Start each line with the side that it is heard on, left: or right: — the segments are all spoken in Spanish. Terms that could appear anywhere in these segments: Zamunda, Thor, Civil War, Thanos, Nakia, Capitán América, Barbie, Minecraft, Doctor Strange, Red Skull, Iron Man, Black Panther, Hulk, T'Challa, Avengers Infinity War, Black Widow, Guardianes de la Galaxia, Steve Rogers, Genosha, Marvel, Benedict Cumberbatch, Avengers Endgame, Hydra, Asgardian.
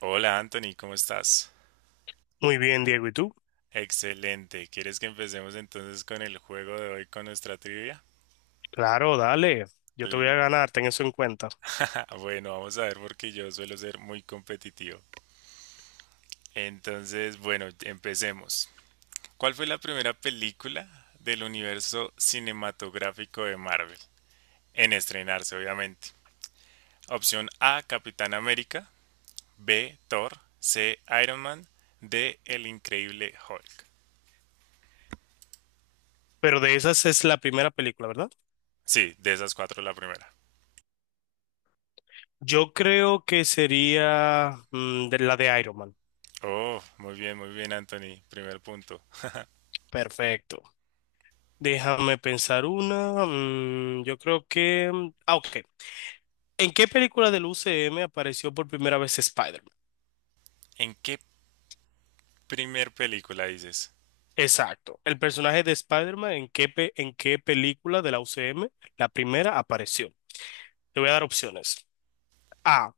right: Hola Anthony, ¿cómo estás?
left: Muy bien, Diego, ¿y tú?
right: Excelente. ¿Quieres que empecemos entonces con el juego de hoy con nuestra trivia?
left: Claro, dale. Yo te voy
right: L-
left: a ganar, ten eso en cuenta.
right: Bueno, vamos a ver porque yo suelo ser muy competitivo. Entonces, bueno, empecemos. ¿Cuál fue la primera película del universo cinematográfico de Marvel? En estrenarse, obviamente. Opción A, Capitán América. B, Thor. C, Iron Man. D, El Increíble Hulk.
left: Pero de esas es la primera película, ¿verdad?
right: Sí, de esas cuatro la primera.
left: Yo creo que sería de la de Iron Man.
right: Oh, muy bien, Anthony. Primer punto.
left: Perfecto. Déjame pensar una. Yo creo que, ah, ok. ¿En qué película del UCM apareció por primera vez Spider-Man?
right: ¿En qué primer película dices?
left: Exacto. El personaje de Spider-Man, ¿en qué película de la UCM la primera apareció? Te voy a dar opciones. A,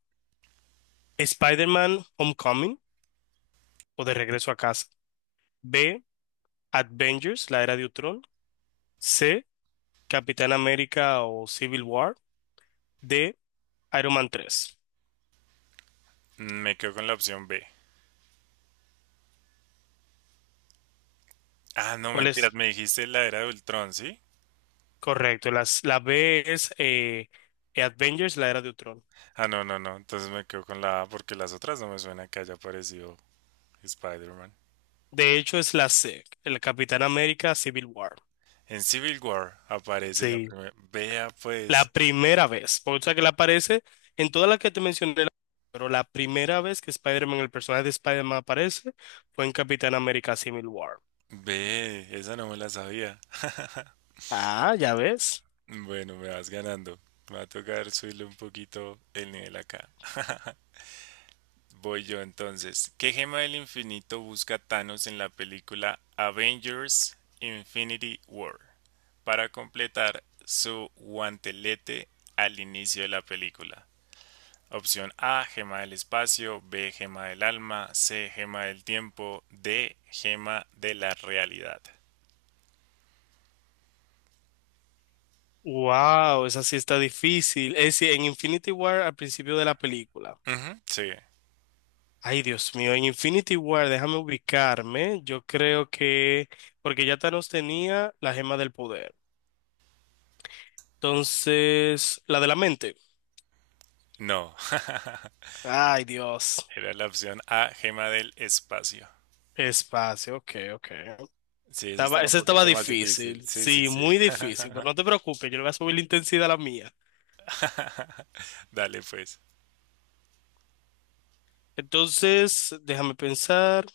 left: Spider-Man Homecoming o De Regreso a Casa. B, Avengers, la era de Ultron. C, Capitán América o Civil War. D, Iron Man 3.
right: Me quedo con la opción B. Ah, no,
left: ¿Cuál
right: mentiras,
left: es?
right: me dijiste la era de Ultron, ¿sí?
left: Correcto. La B es Avengers, la era de Ultron.
right: Ah, no, no, no. Entonces me quedo con la A porque las otras no me suena que haya aparecido Spider-Man.
left: De hecho, es la C. El Capitán América Civil War.
right: En Civil War aparece la
left: Sí.
right: primera. Vea, pues.
left: La primera vez. Por sea que la aparece en todas las que te mencioné. Pero la primera vez que Spider-Man, el personaje de Spider-Man aparece, fue en Capitán América Civil War.
right: Ve, esa no me la sabía.
left: Ah, ya ves.
right: Bueno, me vas ganando. Me va a tocar subirle un poquito el nivel acá. Voy yo entonces. ¿Qué gema del infinito busca Thanos en la película Avengers Infinity War para completar su guantelete al inicio de la película? Opción A, gema del espacio, B, gema del alma, C, gema del tiempo, D, gema de la realidad.
left: Wow, esa sí está difícil. Es decir, en Infinity War al principio de la película.
right: Ujú, sí,
left: Ay, Dios mío, en Infinity War, déjame ubicarme. Yo creo que, porque ya Thanos tenía la gema del poder. Entonces, la de la mente.
right: no.
left: Ay, Dios.
right: Era la opción A, gema del espacio.
left: Espacio, ok, ok.
right: Sí, esa
left: Estaba,
right: estaba un
left: esa estaba
right: poquito más difícil.
left: difícil.
right: Sí, sí,
left: Sí,
right: sí.
left: muy difícil, pero no te preocupes, yo le voy a subir la intensidad a la mía.
right: Dale pues.
left: Entonces, déjame pensar.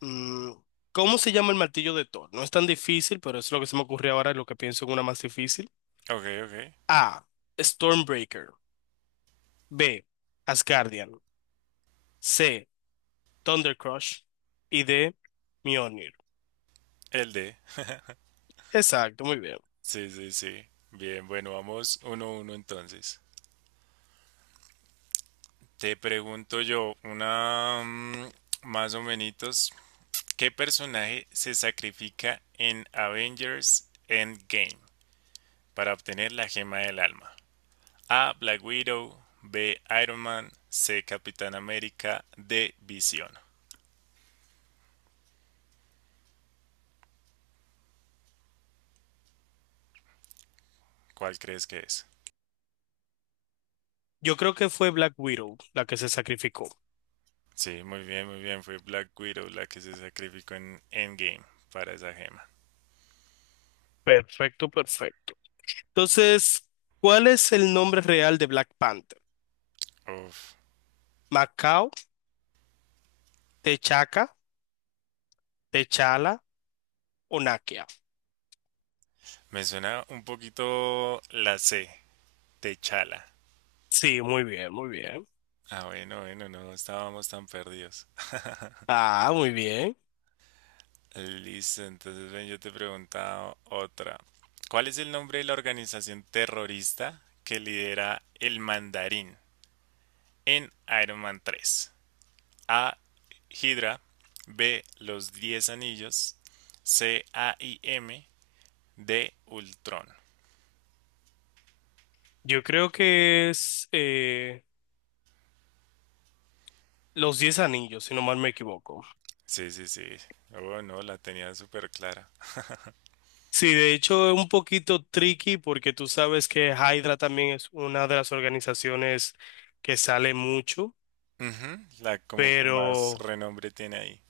left: Mm, ¿Cómo se llama el martillo de Thor? No es tan difícil, pero es lo que se me ocurrió ahora, lo que pienso en una más difícil.
right: Ok, ok.
left: A, Stormbreaker. B, Asgardian. C, Thundercrush. Y D, Mjolnir.
right: El D.
left: Exacto, muy bien.
right: Sí, sí, sí. Bien, bueno, vamos uno a uno entonces. Te pregunto yo, una, más o menos, ¿qué personaje se sacrifica en Avengers Endgame para obtener la gema del alma? A. Black Widow, B. Iron Man, C. Capitán América, D. Visión. ¿Cuál crees que es?
left: Yo creo que fue Black Widow la que se sacrificó.
right: Sí, muy bien, muy bien. Fue Black Widow la que se sacrificó en Endgame para esa gema.
left: Perfecto, perfecto. Entonces, ¿cuál es el nombre real de Black Panther?
right: Uf.
left: ¿Macao, T'Chaka, T'Challa o Nakia?
right: Me suena un poquito la C, Techala.
left: Sí, muy bien, muy bien.
right: Ah, bueno, bueno, no estábamos tan perdidos.
left: Ah, muy bien.
right: Listo, entonces ven, yo te preguntaba otra. ¿Cuál es el nombre de la organización terrorista que lidera el mandarín en Iron Man 3? A. Hydra. B. Los Diez Anillos. C. AIM. De Ultron.
left: Yo creo que es Los Diez Anillos, si no mal me equivoco.
right: Sí, sí, sí. Oh, no, la tenía súper clara.
left: Sí, de hecho es un poquito tricky porque tú sabes que Hydra también es una de las organizaciones que sale mucho,
right: Ujú, la como que más
left: pero
right: renombre tiene ahí.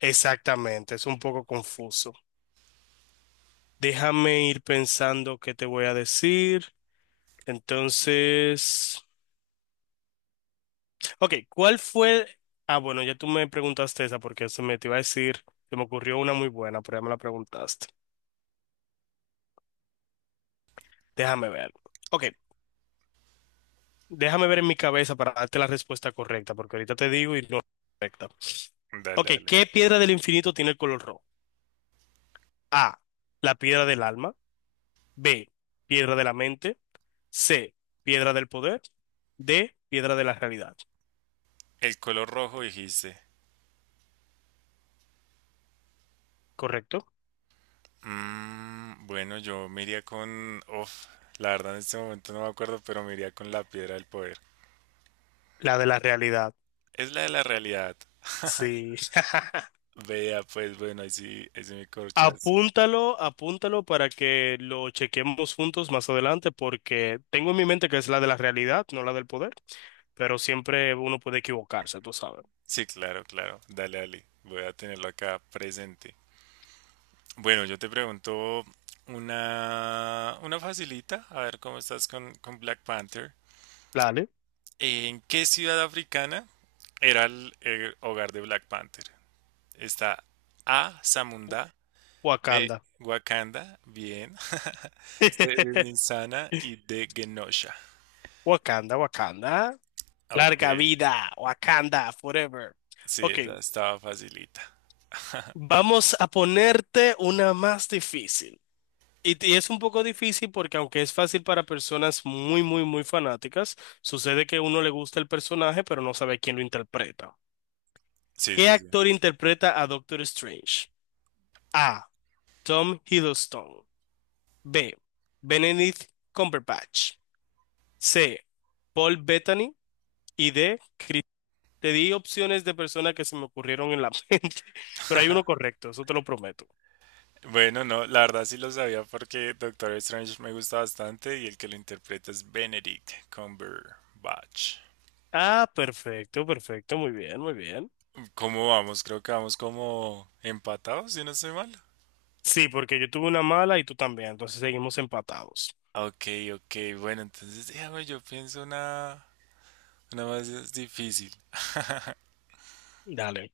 left: exactamente, es un poco confuso. Déjame ir pensando qué te voy a decir. Entonces, ok, ¿cuál fue? Ah, bueno, ya tú me preguntaste esa porque se me te iba a decir, se me ocurrió una muy buena, pero ya me la preguntaste. Déjame ver. Ok. Déjame ver en mi cabeza para darte la respuesta correcta, porque ahorita te digo y no es correcta.
right: Dale,
left: Ok,
right: dale.
left: ¿qué piedra del infinito tiene el color rojo? A, la piedra del alma. B, piedra de la mente. C, piedra del poder. D, piedra de la realidad.
right: El color rojo dijiste.
left: ¿Correcto?
right: Bueno, yo me iría con... Uf, la verdad en este momento no me acuerdo, pero me iría con la piedra del poder.
left: La de la realidad.
right: Es la de la realidad.
left: Sí.
right: Vea, pues bueno, ahí sí me corchaste.
left: Apúntalo, apúntalo para que lo chequemos juntos más adelante, porque tengo en mi mente que es la de la realidad, no la del poder, pero siempre uno puede equivocarse, tú sabes.
right: Sí, claro, claro. Dale, dale. Voy a tenerlo acá presente. Bueno, yo te pregunto una facilita, a ver cómo estás con Black Panther.
left: Dale,
right: ¿En qué ciudad africana era el hogar de Black Panther? Está A. Zamunda, B.
left: Wakanda.
right: Wakanda, bien, C. Ninsana y D. Genosha.
left: Wakanda, Wakanda.
right: Ok,
left: Larga vida, Wakanda, forever.
right: sí,
left: Ok,
right: esa estaba facilita.
left: vamos a ponerte una más difícil. Y es un poco difícil porque aunque es fácil para personas muy, muy, muy fanáticas, sucede que uno le gusta el personaje, pero no sabe quién lo interpreta.
right: Sí,
left: ¿Qué
right: sí, sí.
left: actor interpreta a Doctor Strange? A, Tom Hiddleston. B, Benedict Cumberbatch. C, Paul Bettany. Y D, te di opciones de personas que se me ocurrieron en la mente, pero hay uno correcto, eso te lo prometo.
right: Bueno, no, la verdad sí lo sabía porque Doctor Strange me gusta bastante y el que lo interpreta es Benedict Cumberbatch.
left: Ah, perfecto, perfecto, muy bien, muy bien.
right: ¿Cómo vamos? Creo que vamos como empatados, si no estoy mal.
left: Sí, porque yo tuve una mala y tú también, entonces seguimos empatados.
right: Ah, ok, ok, bueno, entonces déjame, yo pienso una más difícil.
left: Dale.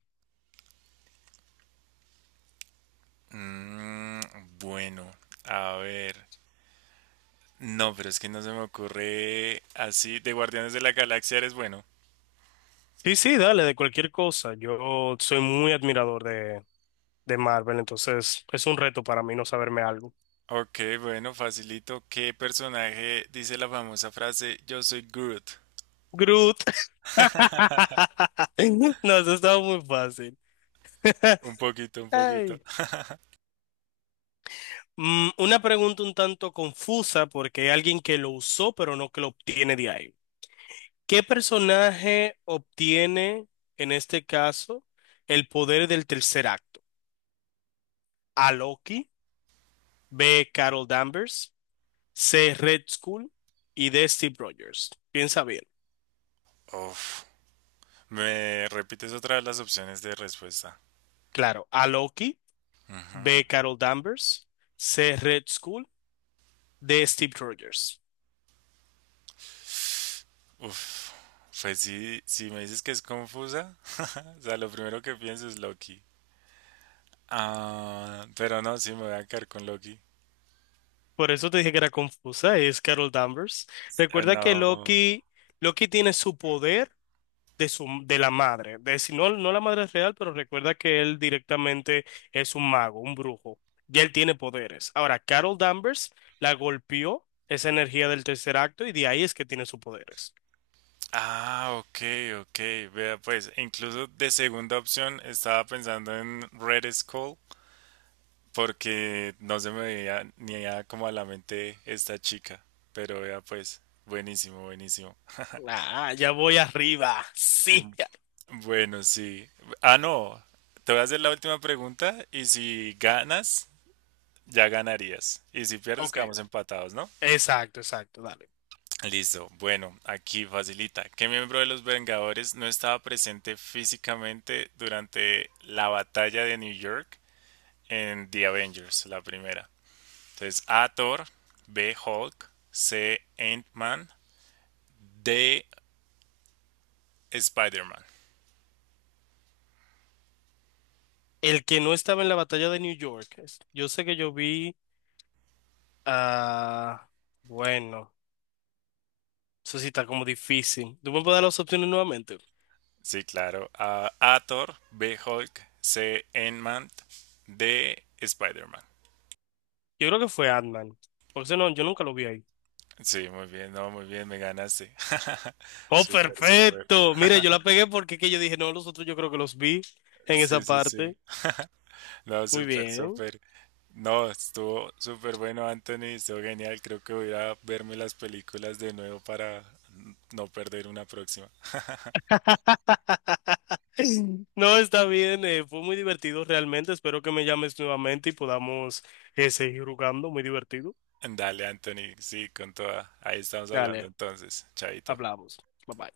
right: Mm, bueno, a ver. No, pero es que no se me ocurre así. De Guardianes de la Galaxia eres bueno.
left: Sí, sí, dale, de cualquier cosa. Yo soy muy admirador de Marvel, entonces es un reto para mí no saberme algo.
right: Ok, bueno, facilito. ¿Qué personaje dice la famosa frase Yo soy Groot?
left: Groot. No, eso estaba muy fácil.
right: Un poquito, un poquito.
left: Ay. Mm, una pregunta un tanto confusa porque hay alguien que lo usó, pero no que lo obtiene de ahí. ¿Qué personaje obtiene, en este caso, el poder del tercer acto? A, Loki. B, Carol Danvers. C, Red Skull. Y D, Steve Rogers. Piensa bien.
right: Uf. ¿Me repites otra vez las opciones de respuesta?
left: Claro, A, Loki.
right: Ujú.
left: B, Carol Danvers. C, Red Skull. D, Steve Rogers.
right: Uf. Pues sí, si me dices que es confusa, o sea, lo primero que pienso es Loki. Ah, pero no, sí me voy a quedar con Loki.
left: Por eso te dije que era confusa, es Carol Danvers.
right: Ah,
left: Recuerda que
right: no.
left: Loki tiene su poder de su de la madre, de si no, no la madre real, pero recuerda que él directamente es un mago, un brujo, y él tiene poderes. Ahora, Carol Danvers la golpeó esa energía del tercer acto y de ahí es que tiene sus poderes.
right: Ah, ok, ok. Vea, pues incluso de segunda opción estaba pensando en Red Skull porque no se me veía ni a como a la mente esta chica. Pero vea, pues, buenísimo, buenísimo.
left: Ah, ya voy arriba.
right: Mm,
left: Sí.
right: Bueno, sí. Ah, no. Te voy a hacer la última pregunta y si ganas, ya ganarías. Y si pierdes,
left: Ok,
right: quedamos empatados, ¿no?
left: exacto, exacto, dale.
right: Listo. Bueno, aquí facilita. ¿Qué miembro de los Vengadores no estaba presente físicamente durante la batalla de New York en The Avengers, la primera? Entonces, A. Thor, B. Hulk, C. Ant-Man, D. Spider-Man.
left: El que no estaba en la batalla de New York yo sé que yo vi a... bueno, eso sí está como difícil. ¿Tú me puedes dar las opciones nuevamente?
right: Sí, claro. A. Thor, B. Hulk, C. Ant-Man, D. Spider-Man.
left: Yo creo que fue Ant-Man. Porque ese no, yo nunca lo vi ahí.
right: Sí, muy bien, no, muy bien, me ganaste.
left: ¡Oh,
right: Súper, súper.
left: perfecto! Mire, yo la pegué porque es que yo dije, no, los otros yo creo que los vi en
right: Sí,
left: esa
right: sí,
left: parte.
right: sí. No,
left: Muy
right: súper,
left: bien.
right: súper. No, estuvo súper bueno, Anthony, estuvo genial. Creo que voy a ir a verme las películas de nuevo para no perder una próxima.
left: No, está bien. Fue muy divertido realmente. Espero que me llames nuevamente y podamos seguir jugando. Muy divertido.
right: Dale, Anthony, sí, con toda. Ahí estamos hablando
left: Dale,
right: entonces. Chaito.
left: hablamos. Bye bye.